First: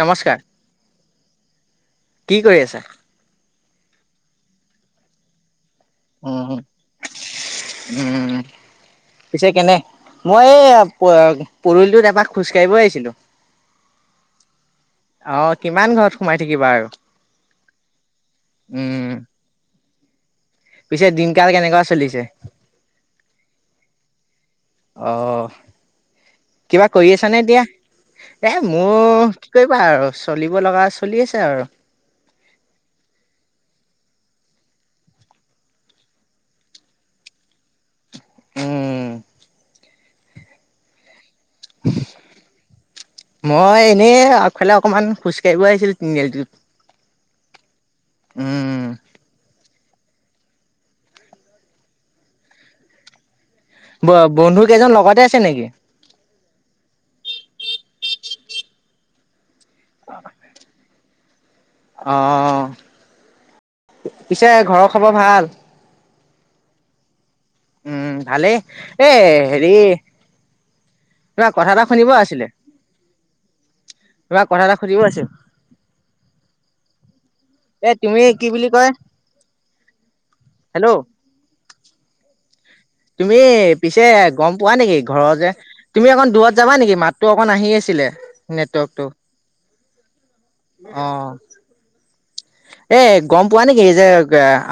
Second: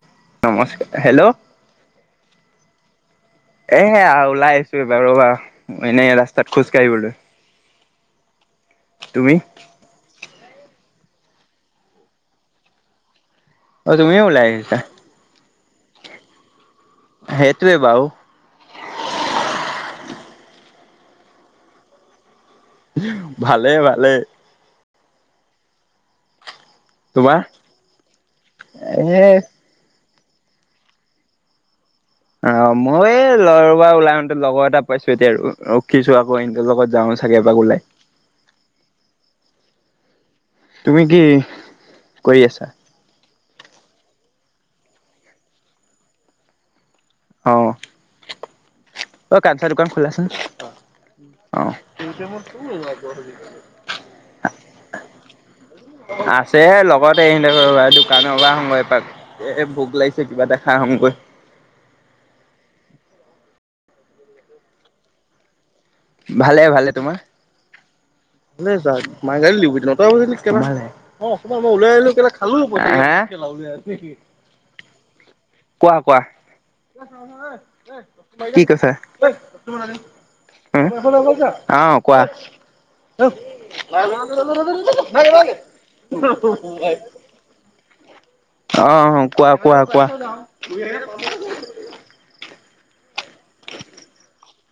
নমস্কাৰ নমস হেল্ল' কি কৰি আছা? এয়া ওলাই আহিছোঁ ৰ'বা। এনেই ৰাস্তাত উম খোজকাাঢ়িবলৈ। উম, পিছে কেনে, মই এই [unintelligible] পৰিলোটোত এবাৰ পৰা খোজকাঢ়িব আহিছিলো। অ', তুমিও উলাই আহিছা? অ', কিমান ঘৰত সোমাই থাকিবা আৰু। সেইটোৱে, বাউ। উম পিছে দিনকাল কেনেকুৱা চলিছে ভালে ভালে অহ অহ কিবা কৰি তোমাৰ আছানে এতিয়া এ এ মোৰ কি কৰিবা আৰু চলিব লগা চলি আছে আৰু অ মই এই লৰব ওলাই আহোতে লগৰ এটা পাইছোঁ এতিয়া আৰু ৰখিছো আকৌ এ লগত যাওঁ চাগে এবাক ওলাই উম তুমি কি কৰি আছা মই এনেই আগফালে অকণমান খোজকাঢ়িব আহিছিলোঁ তিনিআলিত অহ অ কাঞ্চা দোকান খোলা আছে নে? ব বন্ধু কেইজন লগতে আছে নেকি? আছে লগতে এ দোকান লগাম মই এপাক এ ভোক লাগিছে কিবা এটা খাই আহোগৈ। অ পিছে ঘৰৰ খবৰ ভাল? ভালে ভালে। তোমাৰ? উম ভালেই কোৱা এ হেৰি তোমাৰ কথা এটা শুনিব আছিলে তোমাৰ কথা এটা সুধিব আছিল কোৱা এ তুমি কি বুলি কয় কৈছা হেল্ল' অ কোৱা। তুমি পিছে গম পোৱা নেকি ঘৰৰ যে তুমি অকণ দূৰত যাবা নেকি মাতটো অকন আহি আছিলে অ নেটৱৰ্কটো কোৱা কোৱা কোৱা অ, এ গম পোৱা নেকি যে,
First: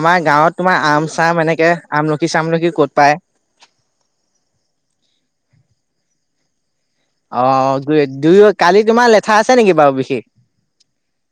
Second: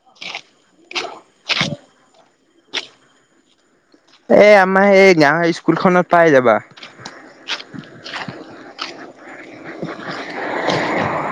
আমাৰ গাঁৱত তোমাৰ আম চাম এনেকে আমলখি চামলখি, কি ক'ত পায়। এ আমাৰ এই গাঁৱৰ স্কুলখনত পাই যাবা। অ দুই দুই কালি তোমাৰ লে, লেঠা আছে নেকি বাৰু বিশেষ।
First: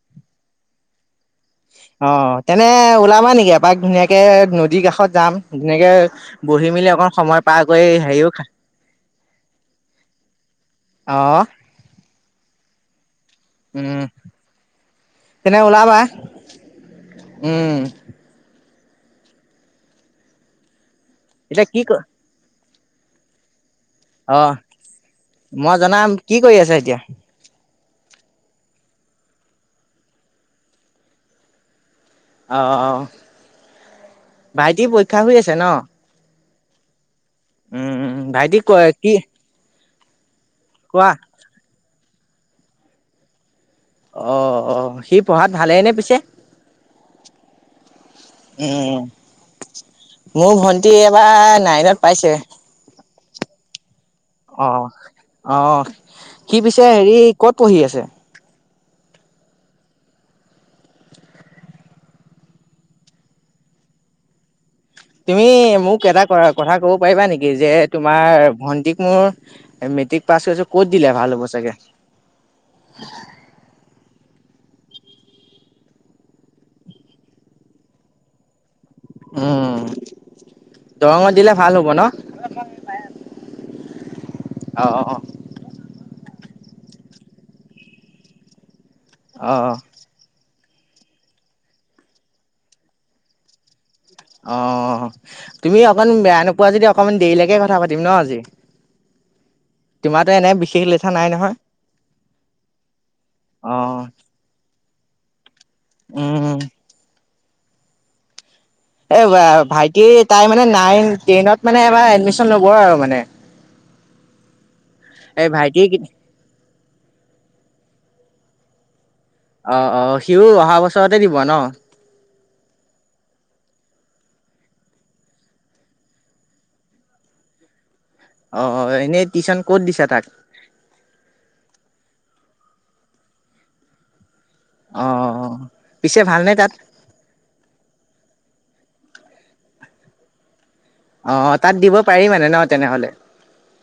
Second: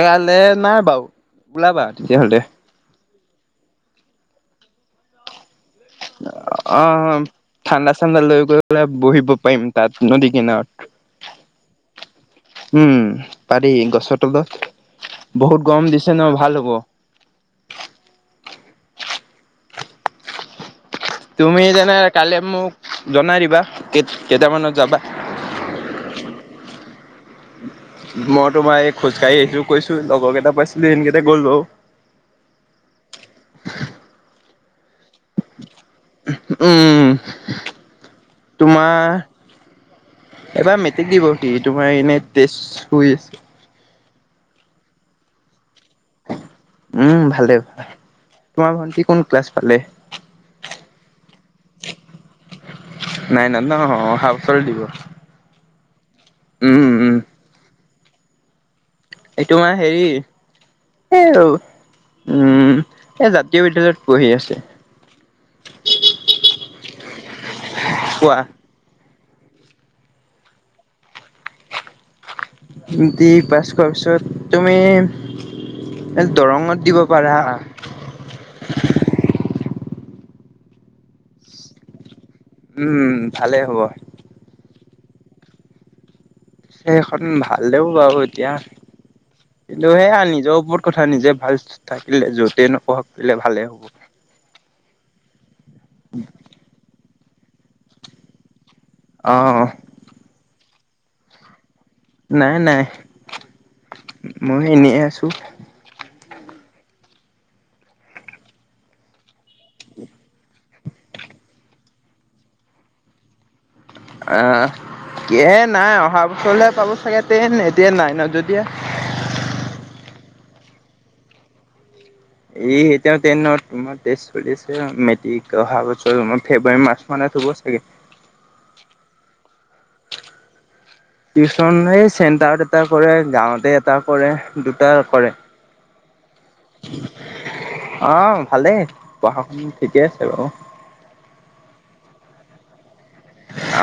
কাইলে নাই বাৰু ওলাবা অ তেতিয়াহ'লে তেনে ওলাবা যাবা নেকি এপাক ধুনীয়াকে নদীৰ কাষত যাম। ধুনীয়াকে বহি অ অ মেলি অকণ সময় পাৰ কৰি ঠাণ্ডা চাণ্ডা হেৰিও লৈ খা গৈ পেলাই বহিব পাৰিম তাত নদী কিনাৰত অ উম, পাৰি উম গছৰ তলত তেনে বহুত গৰম ওলাবা দিছে ন ভাল হ'ব। উম তুমি এতিয়া কি ক তেনে কালি মোক। জনাই দিবা। অ' কেইটামানত যাবা মই জনাম কি কৰি আছা এতিয়া? মই তোমাৰ এই খোজকাঢ়ি আহিলোঁ কৈছোয়ে। লগৰ কেইটা পাইছিলোঁ। সিহঁতকেইটা গ'ল অ' অ ভাইটিৰ পৰীক্ষা হৈ আছে ন? উম। উম, ভাইটি ক তোমাৰ কি এবাৰ মেট্ৰিক কোৱা দিব সি তোমাৰ এনে টেষ্টত হৈ আছে। অ অ সি পঢ়াত ভালেনে পিছে? উম ভালে তোমাৰ উম ভন্টি কোন ক্লাছ পালে? মোৰ ভন্টি এবাৰ নাইনত পাইছে। নাইনত ন অ। অ', অ', সি পিছে উম উম হেৰি কত পঢ়ি আছে? এই তোমাৰ হেৰি এই উম এই জাতীয় বিদ্যয়ালয়ত পঢ়ি আছে। তুমি মোক এটা কথা কব পাৰিবা নেকি? যে কোৱা তোমাৰ ভণ্টিক মোৰ মেট্ৰিক পাছ হৈছে ক'ত দিলে ভাল হব চাগে। মেট্ৰিক পাছ কৰাৰ পিছত। তুমি দৰঙত দিব পাৰা। উম দৰঙত দিলে ভাল হ'ব ন। উম ভালেই হ'ব। অঁ', অঁ', অঁ',। সেইখন ভাল দে বাৰু এতিয়া। অ অ টো সেইয়া নিজৰ ওপৰত কথা নিজে ভাল থাকিলে যতে নকলে ভালে হ'ব। অ'। তুমি অকণ বেয়া নোপোৱা যদি অকণমান দেৰিলৈকে কথা পাতিম ন আজি। অ', তোমাৰো এনে বিশ হিল লেঠা নাই নহয়। নাই নাই অ', মই এনে আছো। উম। এ ভাইটি তাই মানে নাইন টেনত মানে এবাৰ এডমিচন ল'ব আৰু মানে। অ', এই কিহে ভাইটি নাই অহা বছৰহে পাব। চাগে টেন এডেন নাই ন য এতিয়া। অ', অ', সিও অহা বছৰতে দিব ন? এই এতিয়া টেনত টেষ্ট চলিছে উম মেট্ৰিক অহা বছৰ তম ফেব্ৰুৱাৰী মাৰ্চ মানত হ'ব চাগে। অ', এনেই টিউশচন ক'ত দিছা তাক? টিউচন এই চেণ্টাৰত এটা কৰে গাঁৱতে এটা কৰে। দুটা কৰে অ', পিছে ভালনে তাত? অ', ভালেই পঢ়া উম ঠিকে আছে বাৰু। অ', তাত দিব পাৰি মানে ন তেনেহলে।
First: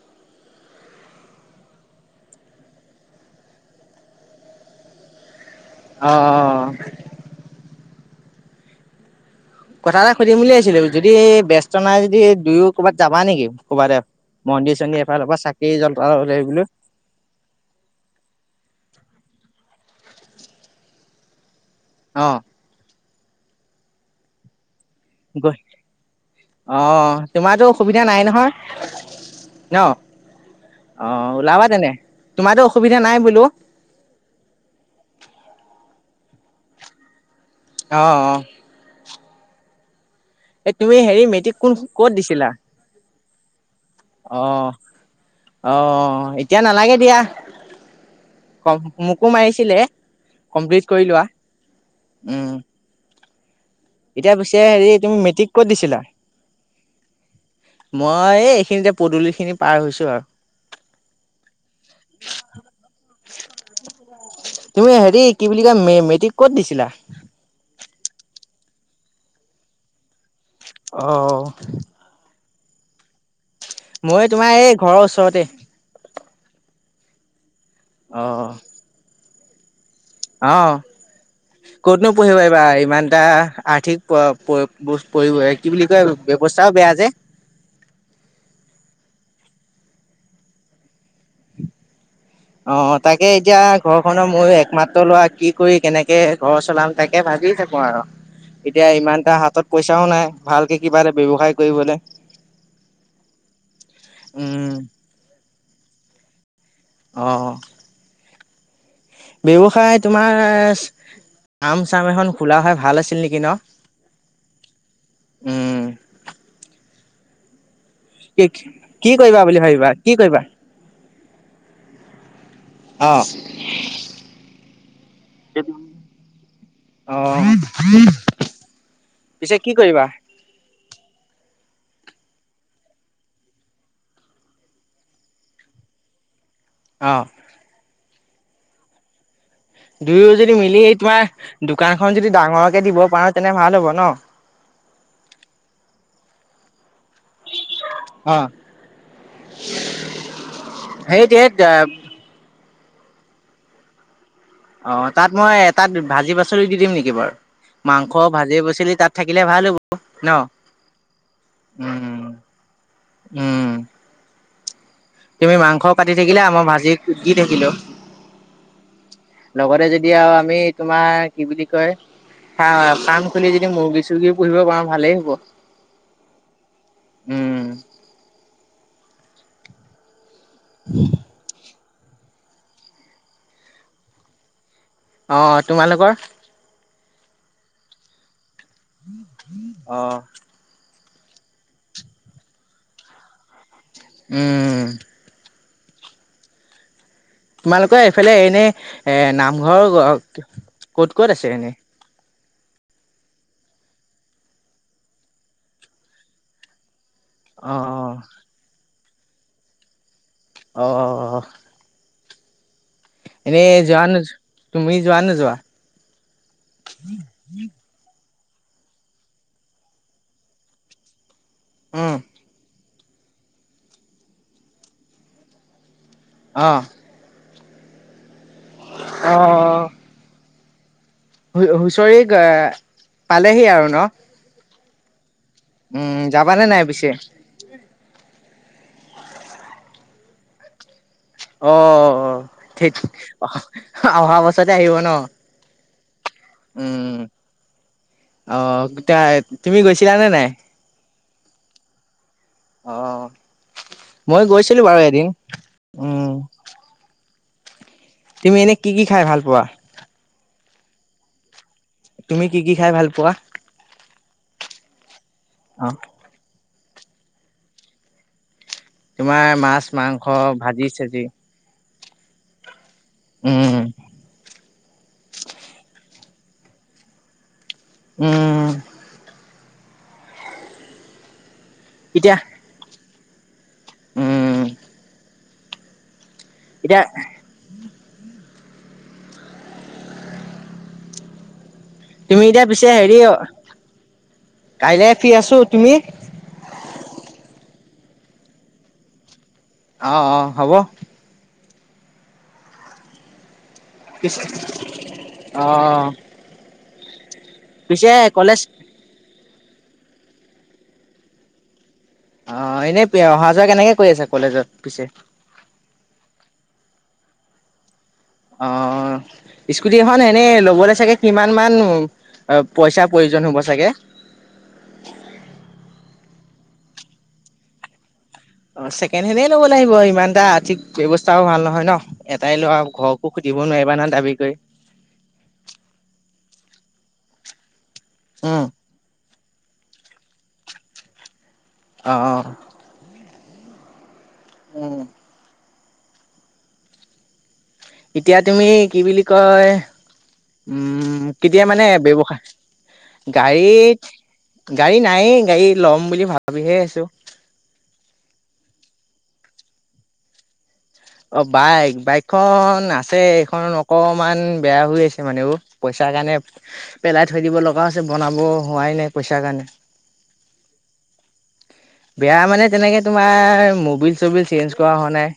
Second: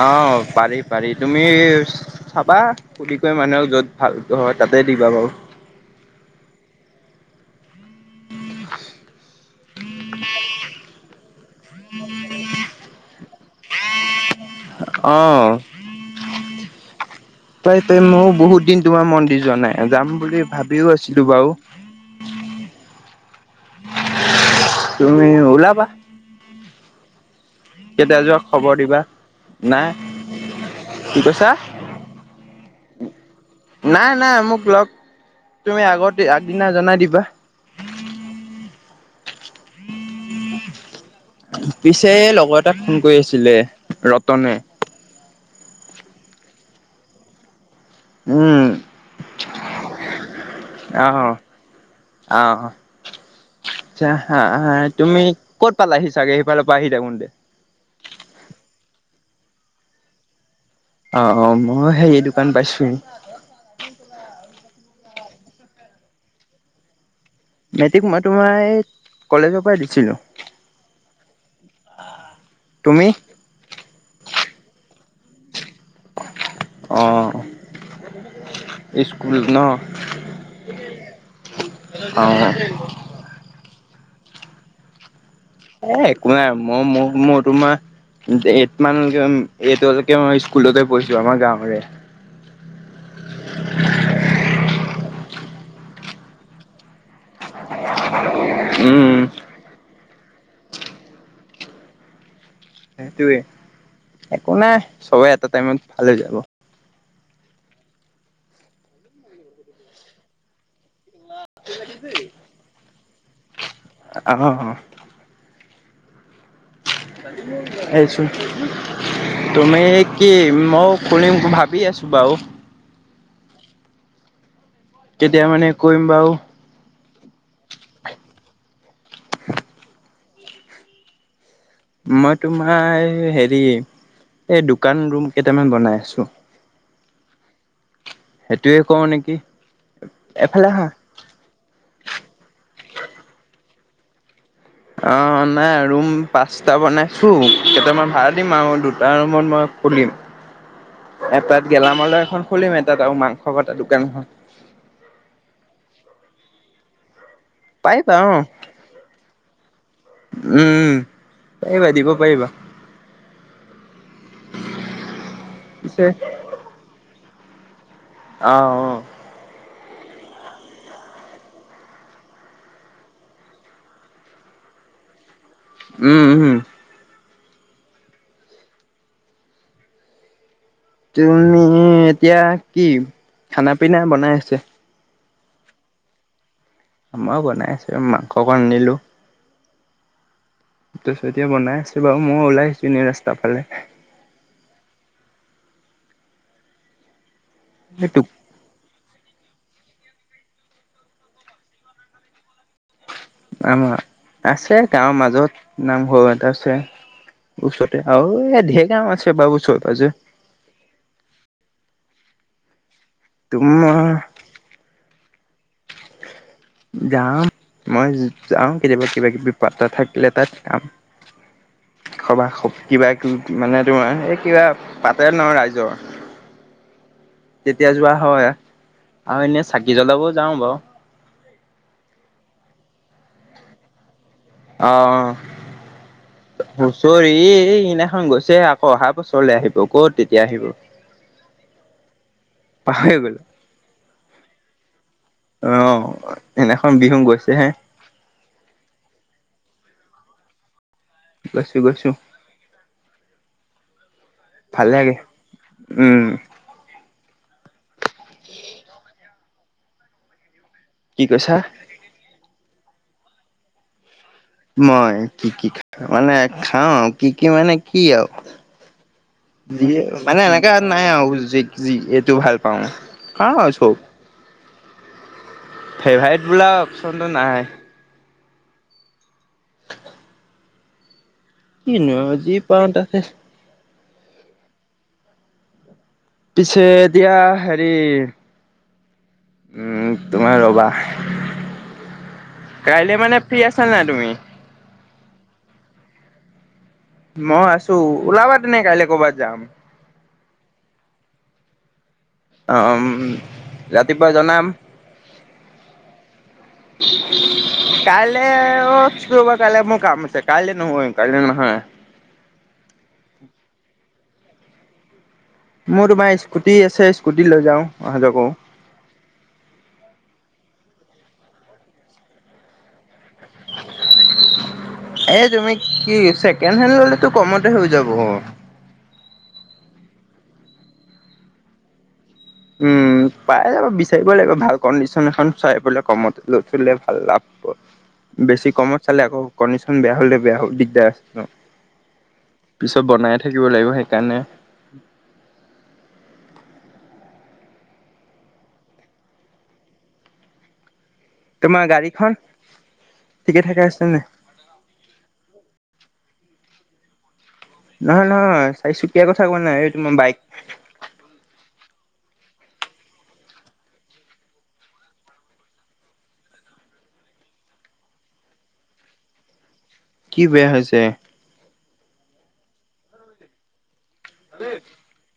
আহ পাৰি পাৰি তুমি চাবা খুলি কৈ মানুহক যত ভালক হয় তাতে দিবা বাৰু। অ', অ'। উম। কথা এটা সুধিম ভাবিছিলো। যদি ব্যস্ত নাই যদি দুয়ো ক'ৰবাত যাবা নেকি ক'ৰবাততে? বুলি। অহ'ধেইট তেই মইয়ো বহুত দিন তোমাৰ মন্দিৰ যোৱা নাই যাম বুলি ভাবিও আছিলোঁ বাৰু। অহ' তুমি গৈ ওলাবা, আহ তোমাৰটো অসুবিধা কেতিয়া নাই যোৱা নহয়। খবৰ দিবা। ন নাই, কি অ' কৈছা? ওলাবা তেনে তোমাৰটো অসুবিধা নাই বোলোঁ। নাই দে আগদিনা জনাই দিবা। আহ আহ এই তুমি হেৰি মেট্ৰিক কোন ক'ত পিছে দিছিলা লগৰ এটাক ফোন কৰি আছিলে ৰতনে। আহ, এতিয়া নালাগে দিয়া। উম, মোকো মাৰিছিলে, কমপ্লিট কৰি লোৱা। আহ, উম! আহ। এতিয়া পিছে হেৰি তুমি মেট্ৰিক ক'ত দিছিলা? পালাহি চাগে সেইফালৰ পৰা আহি থাকোতে? মই এইখিনিতে পদূলি খিনি পাৰ হৈছো আৰু। অ' অ' মই সেই দোকান পাইছোহি। তুমি হেৰি কি বুলি কয়, মেট্ৰিক ক'ত দিছিলা? মেট্ৰিক মই তোমাৰ এই কলেজৰ পৰাই দিছিলো। আহ। তুমি? মই তোমাৰ এই ঘৰৰ ওচৰতে। আহ। আহ। ল ন? অ' ক'তনো পঢ়িব অ'। পাৰিবা ইমান এটা আৰ্থিক [unintelligible] কি বুলি এ কয় একো নাই ব্যৱস্থাও মই বেয়া যে মোক মোৰ তোমাৰ এই মানকে এইটোকে মই, স্কুলতে পঢিছোঁ আমাৰ গাঁৱৰে। অ তাকে এতিয়া ঘৰখনৰ ময়ো একমাত্ৰ লৰা কি কৰি কেনেকে ঘৰ চলাম তাকে ভাবি থাকো, আৰু এতিয়া উম ইমান এটা হাতত পই পইচাও নাই ভালকে কিবা এটা ব্যৱসায় কৰিবলে। সেইটোয়ে একো উম নাই চবেই এটা টাইমত। ভালে যাব। অ, ব্যৱসায় তোমাৰ আম চাম এখন খোলা হয় ভাল আছিল নেকি অ ন উম, [inaudible] [inaudible] এই কি কি কৰিবা বুলি তুমি ভাবিবা কি কৰিবা মই কৰিম ভাবি আছো বাৰু কেতিয়া [inaudible] মানে কৰিম বাৰু আহ পিছে কি কৰিবা। মই তোমাৰ হেৰি এই দোকান ৰুম কেইটামান বনাই আছো। অ, সেইটোয়ে কওঁ নেকি। দুয়ো যদি, এফালে মিলি আহা তোমাৰ দোকানখন যদি ডাঙৰ কে দিব পাৰোঁ তেনে, ভাল হ'ব ন। অ, নাই ৰুম পাঁচটা বনাইছোঁ, কেইটামান ভাড়া দিম, আৰু দুটা ৰুমত মই খুলিম, সেই তেত এটাত গেলামালৰ এখন খুলিম এটাত আৰু মাংস কটা দোকান খন। অ, তাত মই এটাত ভাজি পাচলি দি, দিম নেকি বাৰু। মাংস, পাৰিবা অ ভাজি পাচলি তাত থাকিলে ভাল হ'ব ন। উম পাৰিবা দিব উম, পাৰিবা উম। তুমি মাংস পিছে কাতি থাকিলে, আমাৰ ভাজি দি থাকিলো। অ, অ। লগতে যেতিয়া, আমি তোমাৰ কি বুলি কয়, ফাৰ্ম খুলি, যদি মুৰ্গী, চৰ্গী পুহিব পাৰোঁ ভালেই হ'ব। উম, উম। উম। তুমি তুমি, এতিয়া কি খানা পিনা বনাই আছে? অ, তোমালোকৰ। আমাৰ বনাই আছোঁ মাংস অকণ নিলোঁ। অ। টো, এতিয়া বনাই আছো বাৰু, মই ওলাই আহিছো এনেই ৰাস্তাৰ ফালে। উম। তোমালোকৰ এইটোক এইফালে এনেই এ, নামঘৰ ক'ত, ক'ত আছে এনেই? আমাৰ, আছে গাঁৱৰ মাজত নামঘৰ এটা আছে। অ', ওচৰতে অ', আৰু, এই ঢেৰ কাম আছে। আছে বা উচৰে পাজৰে। অ। এনেই তোমাৰ যোৱা নোযোৱা, তুমি যোৱা নোযোৱা? যাওঁ, মই। যাওঁ কেতিয়াবা, কিবা, কিবি পাতা থাকিলে, তাত কাম। অ', সবা খব কিবা কিবি মানে, তোমাৰ এই কিবা পাতে ন ৰাইজৰ। অ। তেতিয়া যোৱা হয়। আৰু এনে চাকি জ্বলাবও যাও বাৰু। হু, হুঁচৰি অ', পালেহি আৰু ন। অ' অ' উম, যাবানে নাই পিছে? হুচৰি সিদিনাখন গৈছে আকৌ অহা বছৰলৈ আহিব ক'ত তেতিয়া আহিব অ' অ' অ' থেত পাহৰি গলো অহা বছৰতে আহিব ন অ সেইদিনাখন বিহু উম গৈছে হে অহ গোটাই তুমি গৈছিলানে নাই গৈছো গৈছো, অ' মই গৈছিলো ভাল বাৰু লাগে এদিন উম তুমি এনে কি কি খাই ভাল পোৱা, কি কৈছা তুমি কি কি খাই ভাল পোৱা, মই কি কি অ', খাই মানে, অ' কি কি মানে কি আৰু তোমাৰ মাছ, যিয়ে মাংস, মানে এনেকাে ভাজি নাই চাজি আৰু জি এইটো ভাল পাওঁ, খাও উম, চব, ফেভাৰেট বোলা অপশচনটো নাই, উম।। কিনো এতিয়া আজি পাওঁটাকে, স [unintelligible] উম পিছে এতিয়া দিয়া হেৰি, সেৰি, উম তুমাৰ ৰবা, তুমি এতিয়া পিছে কাইলে হেৰি মানে ফ্ৰী আছা নাই তুমি? কাইলে ফ্ৰী আছো তুমি, মই আছো ওলাবা তেনে কাইলৈ কৰ'বাত যাম, অ' অ' হব অহ উম।। অহ।। উ [unintelligible] কাইলৈ অ' শুক্ৰবাৰ কাইলৈ মোৰ কাম আছে কাইলৈ নহয় কাইলৈ নহয় অ' এনেই অহা যোৱা কেনেকে কৰি আছা কলেজত পিছে মোৰ তোমাৰ স্কুটি আছে স্কুটি লৈ যাওঁ অহা যোৱা কৰো অ' স্কুটি এখন এনে লব লবলে চাগে কিমান মান অ' পইচা প্ৰয়োজন হ'ব চাগে এ তুমি কি হৈছে। তেনেহলে তো কমতে হৈ যাব, অ। অ, ছেকেণ্ড হেণ্ডে লব লাগিব ইমান এটা আৰ্থিক ব্যৱস্থাও ভাল নহয় ন। এটাই ল'ৰা উম, ঘৰকো সুধিব পাই যাব নোৱাৰিবা নহয় বিচাৰিব দাবী লাগিব কৰি ভাল কণ্ডিচন এখন চাই পেলাই কমত লৈ থৈ দিলে আল্লাহাপুৰ। উম বেছি কমত চালে আকৌ কণ্ডিচন বেয়া হলে বেয়া দিগদাৰ আছে। অ অ পিছত বনাই খুজিব লাগিব হে কানে উম এতিয়া তুমি কি বুলি কয়, উম। কেতিয়া তোমাৰ মানে গাড়ীখন ব্যৱসায় ঠিকে থাকে গাড়ীত, আছে নে? গাড়ী নায়েই গাড়ী ল'ম বুলি ভাবো ভাবিহে আছো। নহয়- নহয় চাৰিচুকীয়াৰ কথা কোৱা নাই, এই তোমাৰ বাইক অ বাইক বাইকখন আছে এইখন অকমান বেয়া হৈ আছে মানে পইচাৰ কাৰণে পেলাই থৈ দিব লগা হৈছে বনাব হোৱাই নাই পইচা কাৰণে। কি বেয়া হৈছে? সেয়া মানে তেনেকে তোমাৰ মবিল চব চেঞ্জ কৰা হোৱা নাই,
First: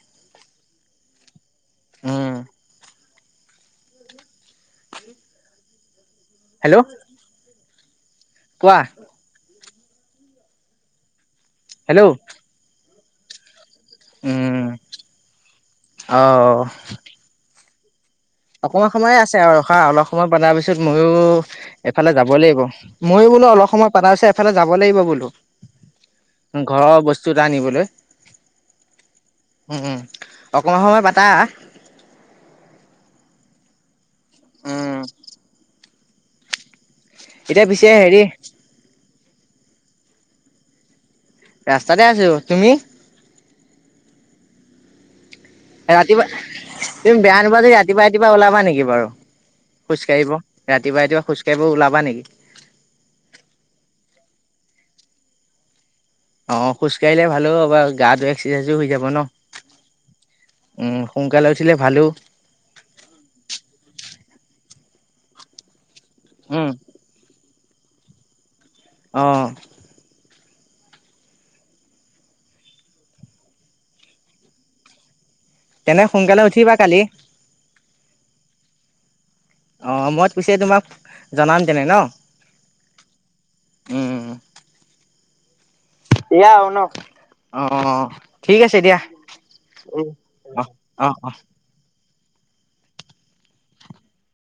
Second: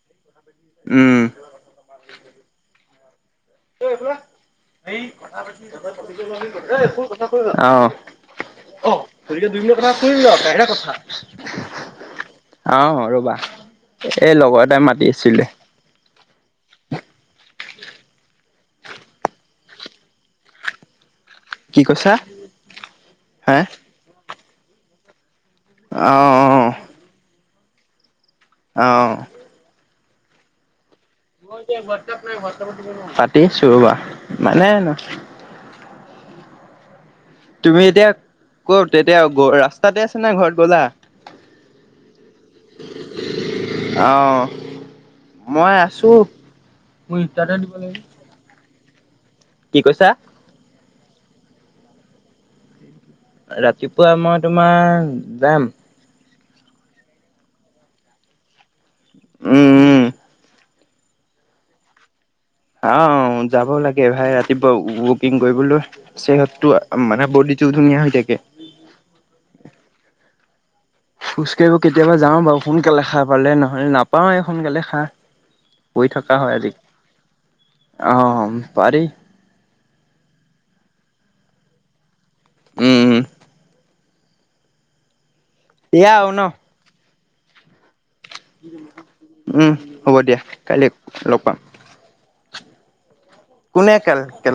উম। উম। ঐ এইফালে আহ। সেই কথা কোনডখত হেল্ল' [unintelligible] ঐ কি কথা ক না অঁ। কোৱা অ, ধই ল দুই লক কথাটো শুনি ল, বাহিৰা কথা। হেল্ল'। অ, ৰ'বা। এই উম লগৰ এটাই মাতি আছিলে। অ অকমান সময়ে আছে আৰু খা অলপ সময় বনাৰ পিছত মইও কি এইফালে কৈছা যাব লাগিব। মইও বোলো হা অলপ সময় পাতা ছত। এফালে যাব লাগিব বোলো। অ' ঘৰ বস্তু আনিবলৈ অহ, উম উম অকনমান সময় বাট। মই এতিয়া হোৱাটছএপ খুলি, হোৱাটছএপত দিব নোৱাৰোঁ। হাট চবা মানে নো উম তুমি পিছে এতিয়া হেৰি কৰ তেয়া এয়া ৰাস্তাতে আছে না ঘৰত গ'লা ৰাস্তাতে আছো তুমি অ' মই আছো ৰাতিপুৱা তুমি বেয়া নিবা যদি ৰাতিপুৱ ৰাতিপুৱা ওলাবা নেকি, বাৰ কি খোজ কৈছা? কাঢ়িব ৰাতি, কেতিয়াৱা ৰাতিপুৱা খোজ ককাঢ়িব ওলাবা নেকি ৰাতিপুৱা মই তোমাৰ যাম, অ' খোজ কঢ়িলে ভালো আব গাটো এক্সাৰচাইজো হৈ যাব কনো উম উম সোনকালে উঠে ভালে আহ যাব লাগে ভাই ৰাতিপুৱা ৱকিং কৰিবলৈ উম সিহতটো মানে বডি ধুনীয়া হৈ থাকে আহ খোজ কঢ়িব কেতিয়াবা যাওঁ বাৰু সোনকালে খাই পালে নহলে নাপাও এই সোনকালে খা তেনে সোনকালে উঠিবা কালি অ পাৰি আহ মই কৈছে তোমাক জনাম তেনে ন উম উম।। আৰু ন এয়া অন অ' ঠিক আছে দিয়া উম হ'ব দিয়া অ কাইলৈ অ লগ পাম কোনে খেল খেল,